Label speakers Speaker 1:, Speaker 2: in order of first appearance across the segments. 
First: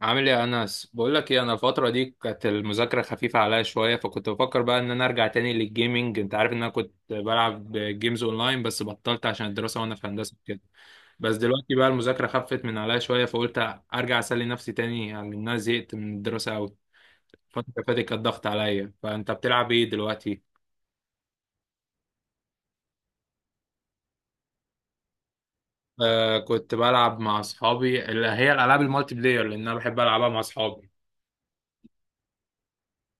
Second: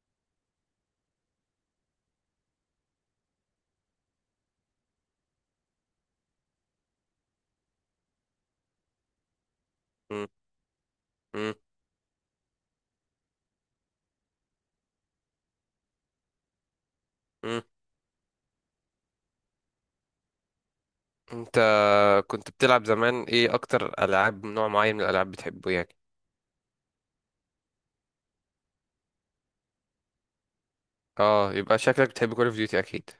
Speaker 1: عامل ايه يا انس؟ بقول لك ايه، انا الفتره دي كانت المذاكره خفيفه عليا شويه، فكنت بفكر بقى ان انا ارجع تاني للجيمنج. انت عارف ان انا كنت بلعب جيمز اونلاين بس بطلت عشان الدراسه وانا في
Speaker 2: مم.
Speaker 1: هندسه كده. بس
Speaker 2: مم.
Speaker 1: دلوقتي بقى المذاكره خفت من عليا شويه، فقلت ارجع اسلي نفسي تاني، يعني لان انا زهقت من الدراسه قوي.
Speaker 2: مم.
Speaker 1: الفتره اللي فاتت كانت ضغط عليا. فانت بتلعب ايه دلوقتي؟
Speaker 2: انت كنت بتلعب زمان ايه؟ اكتر العاب، نوع معين من الالعاب بتحبه يعني؟
Speaker 1: آه، كنت بلعب مع اصحابي اللي هي الالعاب المالتي بلاير، لان انا بحب العبها مع اصحابي.
Speaker 2: اه، يبقى شكلك بتحب كول اوف ديوتي اكيد.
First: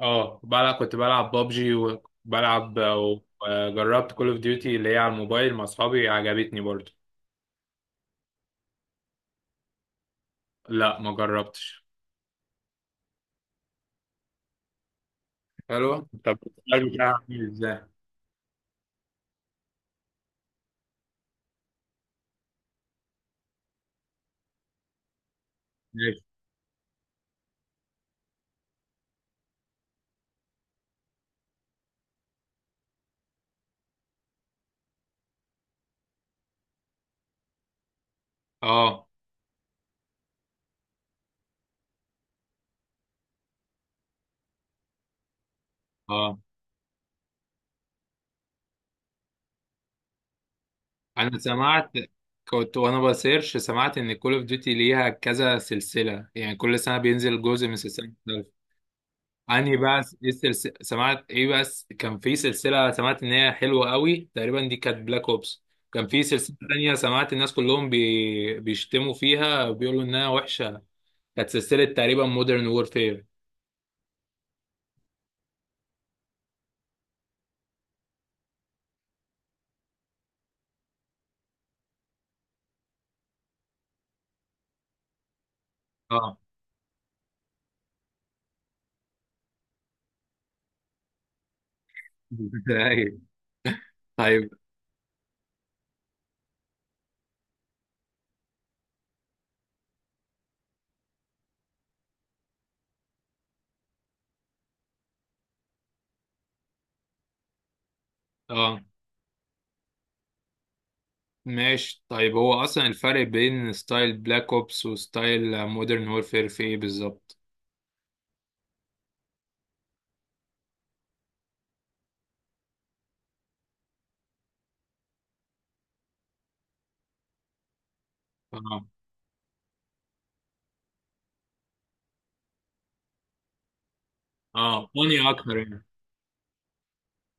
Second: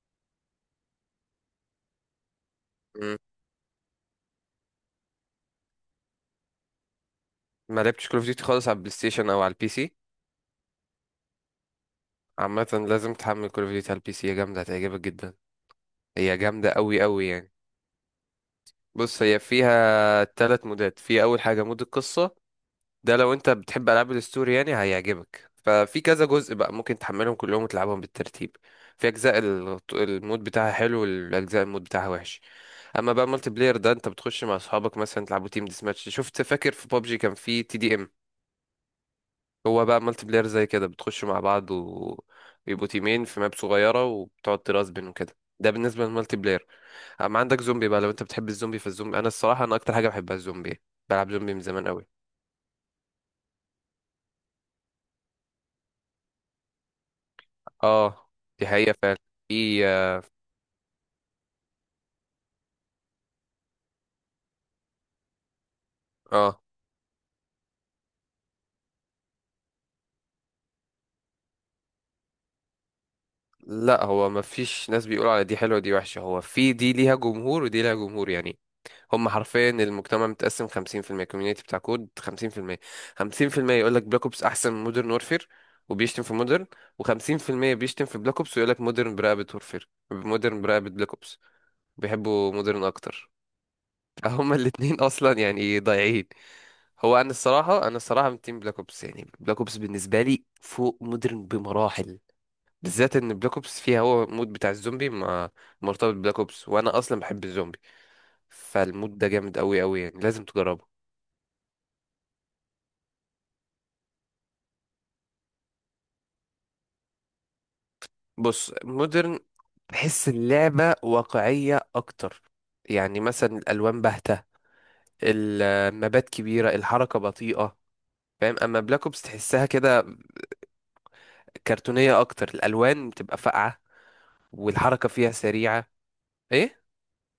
Speaker 1: اه، كنت بلعب بابجي، وبلعب
Speaker 2: مم.
Speaker 1: وجربت كول اوف ديوتي اللي هي على الموبايل مع اصحابي، عجبتني برضو.
Speaker 2: ما لعبتش كول اوف ديوتي خالص على البلاي ستيشن او على البي سي؟
Speaker 1: لا، ما جربتش.
Speaker 2: عامه لازم تحمل كول اوف ديوتي على البي سي، هي جامده هتعجبك جدا.
Speaker 1: حلوة.
Speaker 2: هي
Speaker 1: طب
Speaker 2: جامده
Speaker 1: السؤال
Speaker 2: قوي
Speaker 1: بتاعها
Speaker 2: قوي
Speaker 1: عامل
Speaker 2: يعني.
Speaker 1: ازاي؟
Speaker 2: بص، هي فيها ثلاث مودات. في اول حاجه مود القصه، ده لو انت بتحب العاب الستوري يعني هيعجبك، ففي
Speaker 1: ماشي.
Speaker 2: كذا جزء بقى ممكن تحملهم كلهم وتلعبهم بالترتيب. في اجزاء المود بتاعها حلو، والاجزاء المود بتاعها وحش. اما بقى مالتي بلاير ده، انت بتخش مع اصحابك مثلا تلعبوا تيم ديس ماتش، شفت؟ فاكر في بابجي كان في تي دي ام؟
Speaker 1: اه.
Speaker 2: هو بقى مالتي بلاير زي كده، بتخشوا مع بعض ويبقوا تيمين في ماب صغيره، وبتقعد ترازبن وكده. ده بالنسبه للمالتي
Speaker 1: اه.
Speaker 2: بلاير. اما عندك زومبي بقى، لو انت بتحب الزومبي، فالزومبي انا الصراحه انا اكتر حاجه بحبها الزومبي، بلعب
Speaker 1: انا
Speaker 2: زومبي من زمان
Speaker 1: سمعت،
Speaker 2: قوي.
Speaker 1: كنت وانا بسيرش سمعت ان كول اوف ديوتي ليها كذا سلسلة، يعني كل سنة بينزل جزء من سلسلة.
Speaker 2: اه، دي حقيقة فعلا.
Speaker 1: انهي
Speaker 2: في
Speaker 1: بقى ايه السلسلة؟ سمعت ايه بس، كان في سلسلة سمعت ان هي حلوة قوي، تقريبا دي كانت بلاك اوبس. كان في سلسلة
Speaker 2: آه،
Speaker 1: تانية سمعت الناس كلهم بيشتموا فيها وبيقولوا انها وحشة، كانت سلسلة تقريبا مودرن وورفير.
Speaker 2: لا، هو ما فيش ناس بيقولوا على دي حلوة ودي وحشة، هو في دي ليها جمهور ودي ليها جمهور يعني. هم حرفيا المجتمع متقسم 50%، الكوميونيتي بتاع كود، 50% يقول لك بلاك اوبس احسن من مودرن وورفير وبيشتم في
Speaker 1: اه.
Speaker 2: مودرن، و50% بيشتم في بلاك اوبس ويقول لك مودرن برقبة وورفير، مودرن برقبة بلاك اوبس، بيحبوا مودرن
Speaker 1: ايوه.
Speaker 2: اكتر.
Speaker 1: طيب.
Speaker 2: فهم الاتنين اصلا يعني ضايعين. هو انا الصراحه من تيم بلاك اوبس، يعني بلاك اوبس بالنسبه لي فوق مودرن بمراحل، بالذات ان بلاك اوبس فيها هو المود بتاع الزومبي، ما مرتبط ببلاك اوبس وانا اصلا بحب الزومبي،
Speaker 1: اه
Speaker 2: فالمود ده جامد قوي قوي يعني، لازم تجربه.
Speaker 1: ماشي. طيب هو اصلا الفرق بين ستايل بلاك اوبس وستايل مودرن وورفير في ايه بالظبط؟
Speaker 2: بص، مودرن بحس اللعبه واقعيه اكتر، يعني مثلا الالوان باهته، المبات كبيره، الحركه بطيئه، فاهم؟ اما
Speaker 1: اه.
Speaker 2: بلاك اوبس تحسها كده كرتونيه اكتر، الالوان بتبقى فاقعه،
Speaker 1: اه،
Speaker 2: والحركه
Speaker 1: فاني
Speaker 2: فيها
Speaker 1: اكتر يعني.
Speaker 2: سريعه. ايه،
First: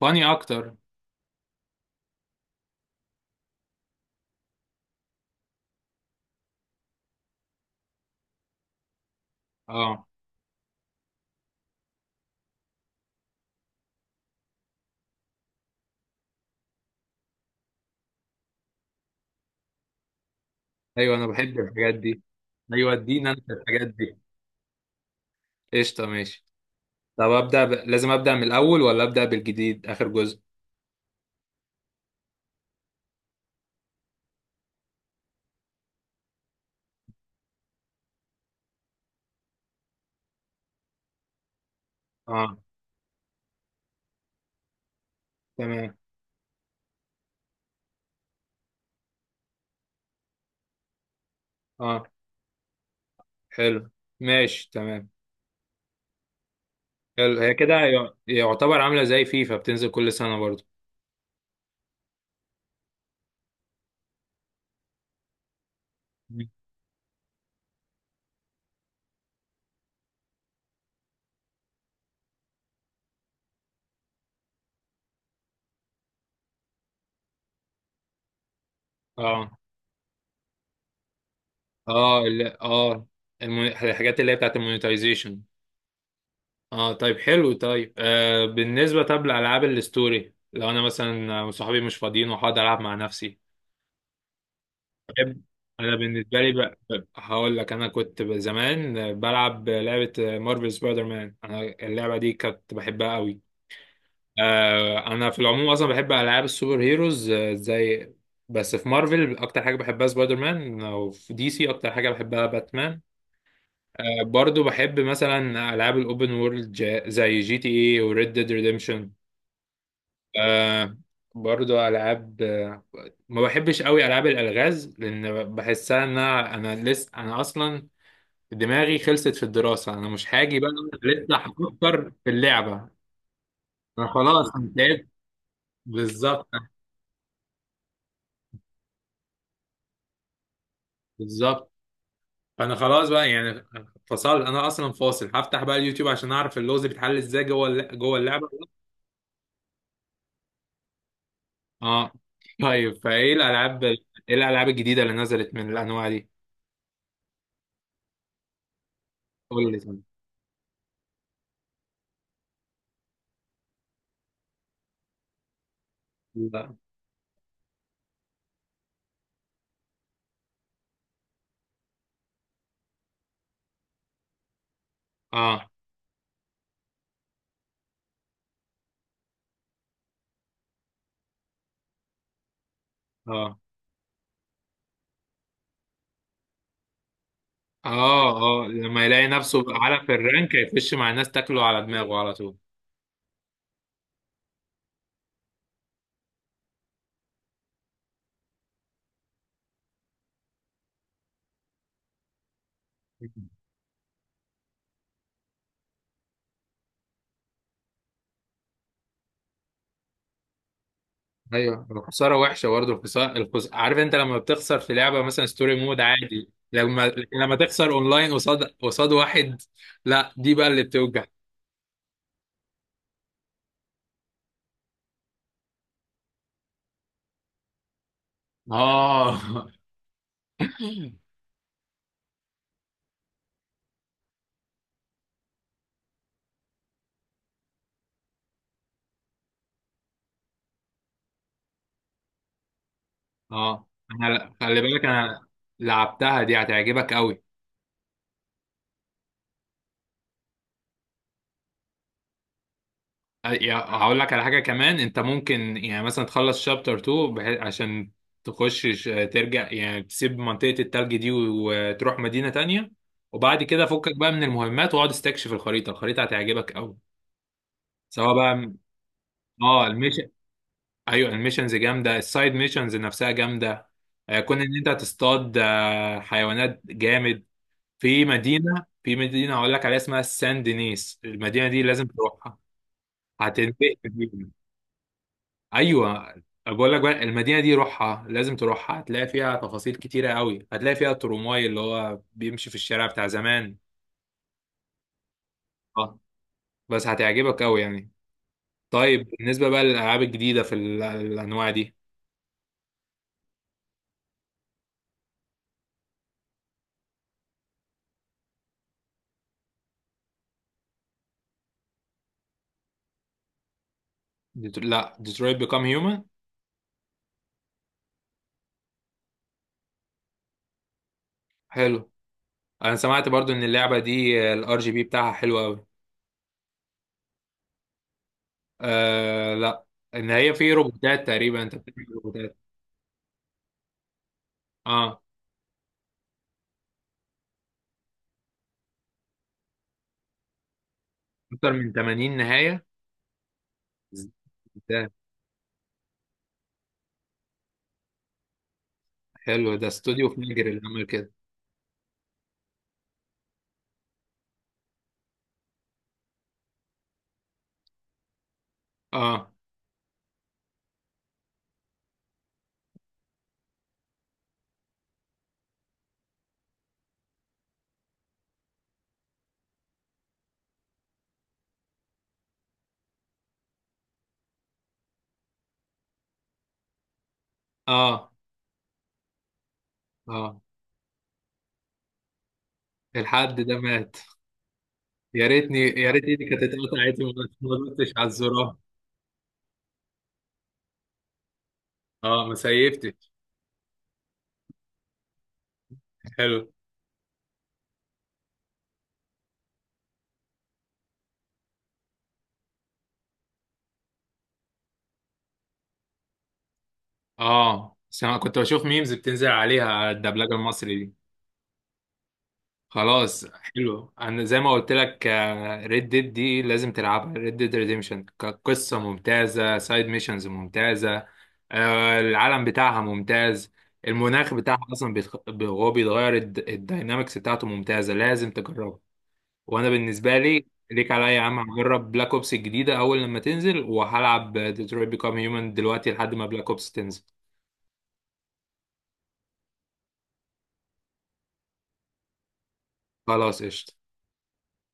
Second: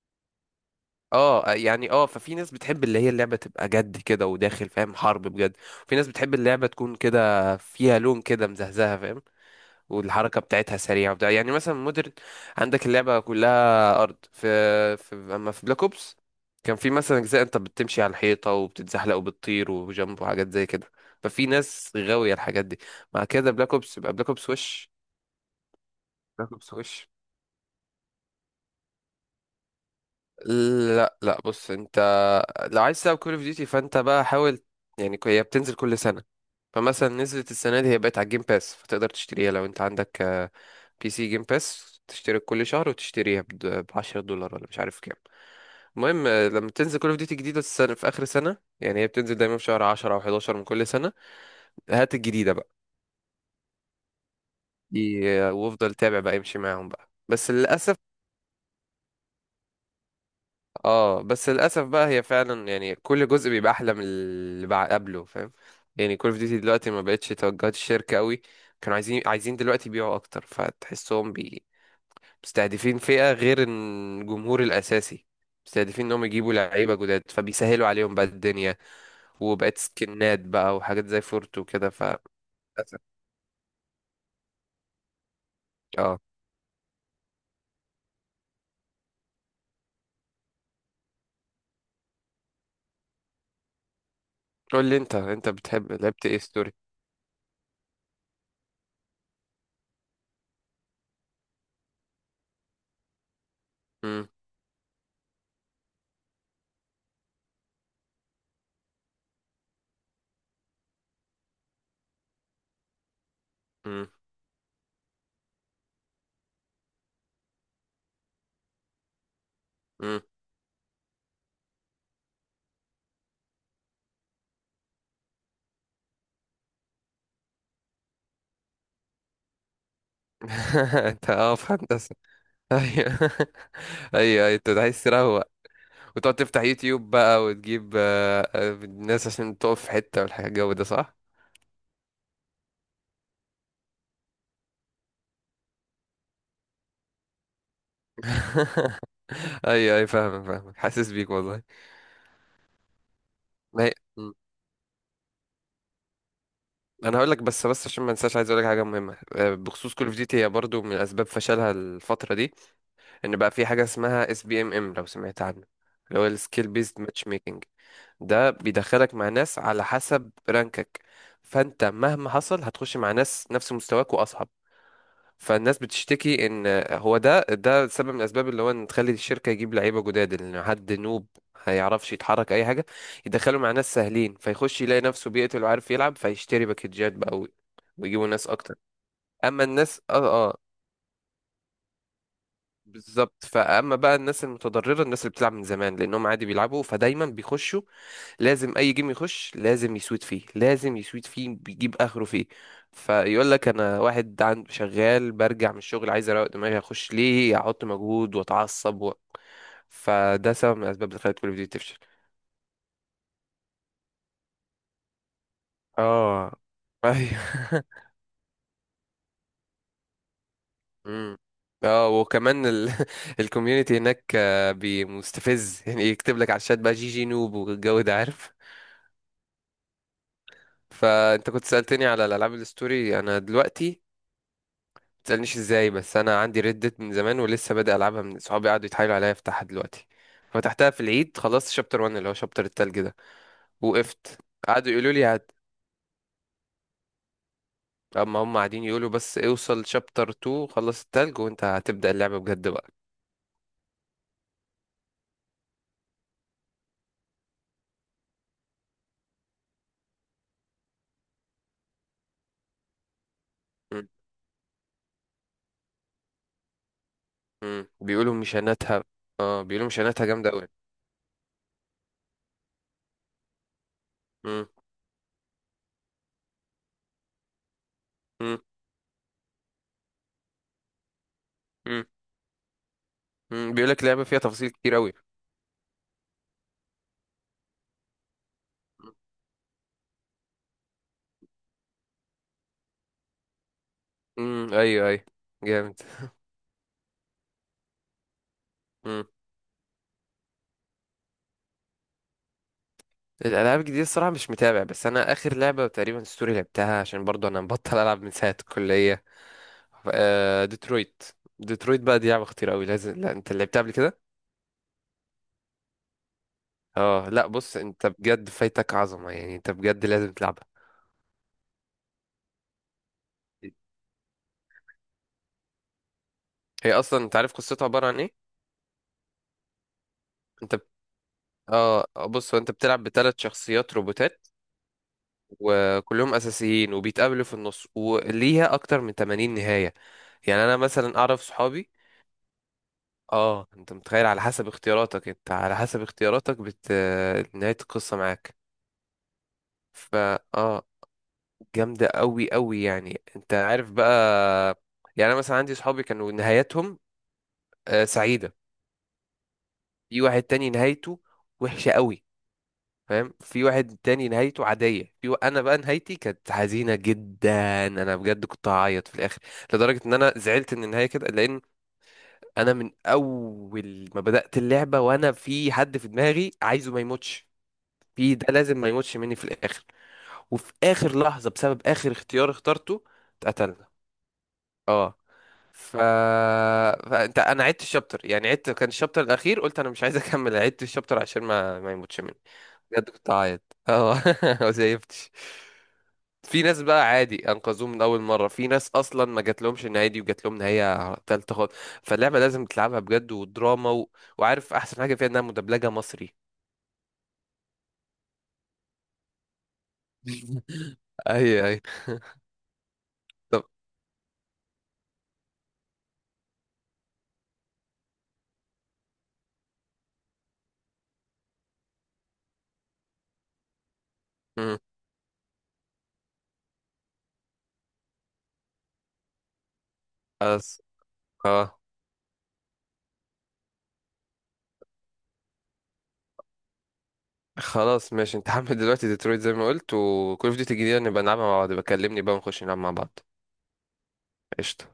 Speaker 1: فاني اكتر.
Speaker 2: اه. آه، يعني اه، ففي ناس بتحب اللي هي اللعبة تبقى جد كده وداخل، فاهم، حرب بجد. في ناس بتحب اللعبة تكون كده فيها لون كده مزهزهة، فاهم؟
Speaker 1: اه.
Speaker 2: والحركة بتاعتها سريعة وبتاع. يعني مثلا مودرن، عندك اللعبة كلها أرض، في أما في بلاك أوبس كان في مثلا أجزاء أنت بتمشي على الحيطة وبتتزحلق وبتطير وجنب وحاجات زي كده.
Speaker 1: ايوه، انا
Speaker 2: ففي
Speaker 1: بحب
Speaker 2: ناس
Speaker 1: الحاجات دي.
Speaker 2: غاوية الحاجات دي.
Speaker 1: ايوه،
Speaker 2: مع
Speaker 1: ادينا انت
Speaker 2: كده، بلاك
Speaker 1: الحاجات
Speaker 2: أوبس يبقى
Speaker 1: دي.
Speaker 2: بلاك أوبس وش.
Speaker 1: قشطة. ماشي.
Speaker 2: بلاك أوبس وش.
Speaker 1: طب لازم أبدأ من الأول، ولا أبدأ بالجديد آخر جزء؟
Speaker 2: لا لا، بص انت، لو عايز تلعب كول اوف ديوتي، فانت بقى حاول. يعني هي بتنزل كل سنة، فمثلا نزلت السنة دي هي بقت على الجيم باس، فتقدر تشتريها لو انت عندك بي سي جيم باس، تشترك
Speaker 1: اه.
Speaker 2: كل شهر وتشتريها ب 10 دولار، ولا مش عارف كام.
Speaker 1: تمام.
Speaker 2: المهم، لما تنزل كول اوف ديوتي جديدة السنة، في آخر سنة يعني، هي بتنزل دايما في شهر 10 أو 11 من كل سنة،
Speaker 1: اه.
Speaker 2: هات الجديدة بقى.
Speaker 1: حلو. ماشي تمام.
Speaker 2: دي وافضل تابع بقى، امشي معاهم بقى،
Speaker 1: حلو،
Speaker 2: بس
Speaker 1: هي كده
Speaker 2: للأسف.
Speaker 1: يعتبر عاملة زي فيفا، بتنزل كل سنة برضو.
Speaker 2: اه، بس للاسف بقى، هي فعلا يعني كل جزء بيبقى احلى من اللي قبله، فاهم؟ يعني كول اوف
Speaker 1: مم.
Speaker 2: ديوتي دلوقتي ما بقتش توجهات الشركه قوي. كانوا عايزين دلوقتي يبيعوا اكتر، فتحسهم مستهدفين فئه غير الجمهور الاساسي، مستهدفين انهم يجيبوا لعيبه جداد، فبيسهلوا عليهم بقى الدنيا،
Speaker 1: اه.
Speaker 2: وبقت سكنات بقى وحاجات زي فورت وكده،
Speaker 1: اه، لا
Speaker 2: للأسف.
Speaker 1: اه. الحاجات اللي هي بتاعت المونيتايزيشن.
Speaker 2: اه،
Speaker 1: اه. طيب حلو. طيب آه، بالنسبة طب لألعاب الستوري لو أنا مثلا صحابي مش فاضيين وهقعد ألعب مع نفسي،
Speaker 2: قول لي انت،
Speaker 1: بحب.
Speaker 2: انت بتحب
Speaker 1: انا
Speaker 2: لعبت ايه
Speaker 1: بالنسبه لي
Speaker 2: ستوري؟
Speaker 1: بقى هقول لك، انا كنت زمان بلعب لعبه مارفل سبايدر مان. انا اللعبه دي كنت بحبها قوي.
Speaker 2: امم.
Speaker 1: آه، انا في العموم اصلا بحب العاب السوبر هيروز، آه، زي، بس في مارفل اكتر حاجه بحبها سبايدر مان، وفي دي سي اكتر حاجه بحبها باتمان.
Speaker 2: امم.
Speaker 1: آه، برضو بحب مثلا العاب الاوبن وورلد، زي جي تي اي وريد ديد ريديمشن.
Speaker 2: امم.
Speaker 1: آه. برضو العاب آه، ما بحبش قوي العاب الالغاز، لان بحسها ان انا اصلا دماغي خلصت في الدراسه، انا مش هاجي بقى
Speaker 2: انت
Speaker 1: لسه
Speaker 2: اه في
Speaker 1: هفكر
Speaker 2: هندسه؟
Speaker 1: في اللعبه.
Speaker 2: ايوه.
Speaker 1: انا
Speaker 2: ايوه
Speaker 1: خلاص
Speaker 2: أيوة، انت
Speaker 1: انا
Speaker 2: عايز
Speaker 1: تعبت.
Speaker 2: تروق، وتقعد
Speaker 1: بالظبط.
Speaker 2: تفتح يوتيوب بقى وتجيب الناس، عشان تقف في حتة والحاجة الجو ده، صح؟
Speaker 1: بالظبط. انا خلاص بقى يعني فصلت، انا اصلا فاصل، هفتح بقى اليوتيوب عشان اعرف اللغز بيتحل ازاي جوه اللعبه.
Speaker 2: ايوه ايوه، فاهمك فاهمك، حاسس بيك والله.
Speaker 1: اه. طيب فايه الالعاب
Speaker 2: ما هي...
Speaker 1: ايه؟
Speaker 2: م.
Speaker 1: الالعاب الجديده اللي نزلت من الانواع دي.
Speaker 2: انا هقول لك، بس عشان ما انساش، عايز اقول لك حاجه مهمه
Speaker 1: قول
Speaker 2: بخصوص
Speaker 1: لي.
Speaker 2: كول اوف ديوتي، هي برضو من اسباب فشلها الفتره دي، ان بقى في حاجه اسمها اس بي ام ام، لو سمعت عنه، اللي هو السكيل
Speaker 1: لا.
Speaker 2: بيزد ماتش ميكنج. ده بيدخلك مع ناس على حسب رانكك، فانت مهما حصل هتخش مع ناس نفس مستواك واصعب.
Speaker 1: اه.
Speaker 2: فالناس بتشتكي ان هو ده سبب من الاسباب، اللي هو ان تخلي الشركه يجيب لعيبه جداد، ان حد نوب هيعرفش يتحرك اي حاجه، يدخله
Speaker 1: اه.
Speaker 2: مع ناس سهلين، فيخش يلاقي نفسه بيقتل وعارف يلعب، فيشتري باكجات بقى ويجيبوا
Speaker 1: اه.
Speaker 2: ناس
Speaker 1: اه،
Speaker 2: اكتر.
Speaker 1: لما يلاقي
Speaker 2: اما
Speaker 1: نفسه
Speaker 2: الناس
Speaker 1: اعلى في
Speaker 2: اه،
Speaker 1: الرانك
Speaker 2: اه،
Speaker 1: هيخش مع الناس، تاكله على دماغه على طول.
Speaker 2: بالظبط. فاما بقى الناس المتضرره، الناس اللي بتلعب من زمان، لانهم عادي بيلعبوا، فدايما بيخشوا، لازم اي جيم يخش لازم يسود فيه، لازم يسود فيه، بيجيب اخره فيه. فيقول لك انا واحد عند شغال، برجع من الشغل عايز اروق دماغي، اخش ليه احط مجهود واتعصب فده سبب من الاسباب اللي خلت كل فيديو
Speaker 1: ايوه،
Speaker 2: تفشل.
Speaker 1: الخساره وحشه برضه. الخساره، عارف انت لما بتخسر في لعبه مثلا ستوري مود عادي،
Speaker 2: اه،
Speaker 1: لما لما
Speaker 2: ايوه.
Speaker 1: تخسر اونلاين قصاد قصاد واحد، لا دي بقى اللي بتوجع.
Speaker 2: امم. اه، وكمان الكوميونتي هناك مستفز، يعني يكتب لك على الشات بقى، جي جي نوب والجو ده، عارف؟
Speaker 1: اه.
Speaker 2: فانت كنت سألتني على الالعاب الستوري، انا دلوقتي تسألنيش ازاي، بس انا عندي ردت من زمان، ولسه بادئ العبها من صحابي قعدوا يتحايلوا عليا افتحها دلوقتي. فتحتها في العيد، خلصت شابتر 1 اللي هو شابتر التلج ده،
Speaker 1: اه،
Speaker 2: وقفت.
Speaker 1: انا خلي
Speaker 2: قعدوا
Speaker 1: بالك،
Speaker 2: يقولوا لي
Speaker 1: انا لعبتها دي هتعجبك قوي.
Speaker 2: اما هم قاعدين يقولوا، بس اوصل شابتر 2 خلص التلج، وانت هتبدأ اللعبة بجد بقى.
Speaker 1: يا- هقول لك على حاجة كمان، انت ممكن يعني مثلا تخلص شابتر 2، بحيث عشان ترجع يعني تسيب منطقة التلج دي وتروح مدينة تانية، وبعد كده
Speaker 2: م-
Speaker 1: فكك بقى من المهمات واقعد استكشف الخريطة. الخريطة هتعجبك قوي،
Speaker 2: م.
Speaker 1: سواء
Speaker 2: بيقولوا
Speaker 1: بقى.
Speaker 2: مشاناتها، اه
Speaker 1: اه
Speaker 2: بيقولوا مشاناتها
Speaker 1: الميشن،
Speaker 2: جامدة قوي.
Speaker 1: ايوه الميشنز جامدة، السايد ميشنز نفسها جامدة، آه، كون ان انت تصطاد آه، حيوانات جامد. في مدينة هقول لك عليها اسمها سان دينيس، المدينة دي لازم تروحها،
Speaker 2: بيقول
Speaker 1: هتنبهر
Speaker 2: لك لعبة فيها
Speaker 1: بيها.
Speaker 2: تفاصيل كتير قوي.
Speaker 1: ايوه. بقول لك بقى، المدينه دي روحها، لازم تروحها، هتلاقي فيها تفاصيل كتيره قوي، هتلاقي فيها الترمواي اللي هو بيمشي في الشارع بتاع زمان.
Speaker 2: مم. ايوه ايوه، جامد.
Speaker 1: اه. بس هتعجبك قوي يعني. طيب بالنسبه بقى للالعاب الجديده في الانواع دي.
Speaker 2: الالعاب الجديده الصراحه مش متابع، بس انا اخر لعبه تقريبا ستوري لعبتها، عشان برضو انا مبطل العب من ساعه الكليه، آه ديترويت. ديترويت بقى دي لعبه خطيره قوي، لازم، لا انت لعبتها قبل كده؟
Speaker 1: لا، ديترويت بيكام هيومن.
Speaker 2: اه، لا بص انت بجد فايتك عظمه يعني، انت بجد لازم تلعبها.
Speaker 1: حلو. انا سمعت برضو ان اللعبه دي الار جي بي بتاعها حلو قوي.
Speaker 2: هي اصلا انت عارف قصتها عباره عن ايه؟
Speaker 1: آه لا، ان هي في
Speaker 2: انت بت-
Speaker 1: روبوتات تقريبا، انت
Speaker 2: اه
Speaker 1: بتعمل
Speaker 2: بص،
Speaker 1: روبوتات.
Speaker 2: هو انت بتلعب بثلاث شخصيات روبوتات،
Speaker 1: اه.
Speaker 2: وكلهم اساسيين، وبيتقابلوا في النص، وليها اكتر من 80 نهايه. يعني انا مثلا اعرف
Speaker 1: اكتر
Speaker 2: صحابي،
Speaker 1: من 80 نهايه؟
Speaker 2: اه انت متخيل؟ على حسب
Speaker 1: ده.
Speaker 2: اختياراتك، نهاية القصة معاك.
Speaker 1: حلو، ده استوديو
Speaker 2: فا
Speaker 1: فيجر اللي
Speaker 2: اه
Speaker 1: عمل كده.
Speaker 2: جامدة قوي قوي يعني، انت عارف بقى. يعني انا مثلا عندي صحابي كانوا نهايتهم آه سعيدة،
Speaker 1: اه.
Speaker 2: في واحد تاني نهايته وحشة قوي، فاهم، في واحد تاني نهايته عادية، في انا بقى نهايتي كانت حزينة جدا، انا بجد كنت هعيط في الاخر، لدرجة ان انا زعلت ان النهاية كده، لان انا من اول ما بدأت اللعبة وانا في حد في دماغي عايزه ما يموتش،
Speaker 1: اه.
Speaker 2: ده لازم ما يموتش مني في الاخر،
Speaker 1: اه.
Speaker 2: وفي اخر لحظه بسبب اخر اختيار اخترته
Speaker 1: الحد ده
Speaker 2: اتقتلنا.
Speaker 1: مات.
Speaker 2: اه.
Speaker 1: يا ريتني،
Speaker 2: ف...
Speaker 1: يا ريت ايدي كانت اتقطعت وما.
Speaker 2: فانت انا عدت
Speaker 1: ما دوستش
Speaker 2: الشابتر،
Speaker 1: على
Speaker 2: يعني عدت
Speaker 1: الزرار.
Speaker 2: كان الشابتر الاخير، قلت انا مش عايز اكمل، عدت الشابتر عشان ما يموتش مني.
Speaker 1: اه، ما
Speaker 2: بجد كنت
Speaker 1: سيفتش.
Speaker 2: اعيط. اه ما زيفتش.
Speaker 1: حلو.
Speaker 2: في ناس بقى عادي انقذوه من اول مره، في ناس اصلا ما جات لهمش النهايه دي وجات لهم نهايه تالته خالص. فاللعبه لازم تلعبها بجد ودراما وعارف احسن حاجه فيها؟ انها مدبلجه مصري.
Speaker 1: اه، بس انا كنت بشوف ميمز بتنزل عليها على الدبلجه المصري دي.
Speaker 2: اي اي.
Speaker 1: خلاص
Speaker 2: طب.
Speaker 1: حلو. انا زي ما قلت لك، ريد ديد دي لازم تلعبها، ريد ديد ريديمشن كقصه ممتازه، سايد ميشنز ممتازه، آه العالم بتاعها ممتاز، المناخ بتاعها اصلا هو بيتغير، الداينامكس بتاعته ممتازه، لازم تجربها. وانا بالنسبه
Speaker 2: مم.
Speaker 1: لي ليك عليا يا عم،
Speaker 2: اه
Speaker 1: هجرب بلاك اوبس الجديده اول لما تنزل، وهلعب ديترويت بيكام هيومن دلوقتي لحد ما بلاك اوبس تنزل.
Speaker 2: خلاص ماشي، انت هعمل دلوقتي ديترويت زي ما قلت، وكل اوف ديوتي الجديدة نبقى نلعبها مع بعض، بكلمني بقى ونخش نلعب مع بعض.
Speaker 1: خلاص قشطه.
Speaker 2: قشطة.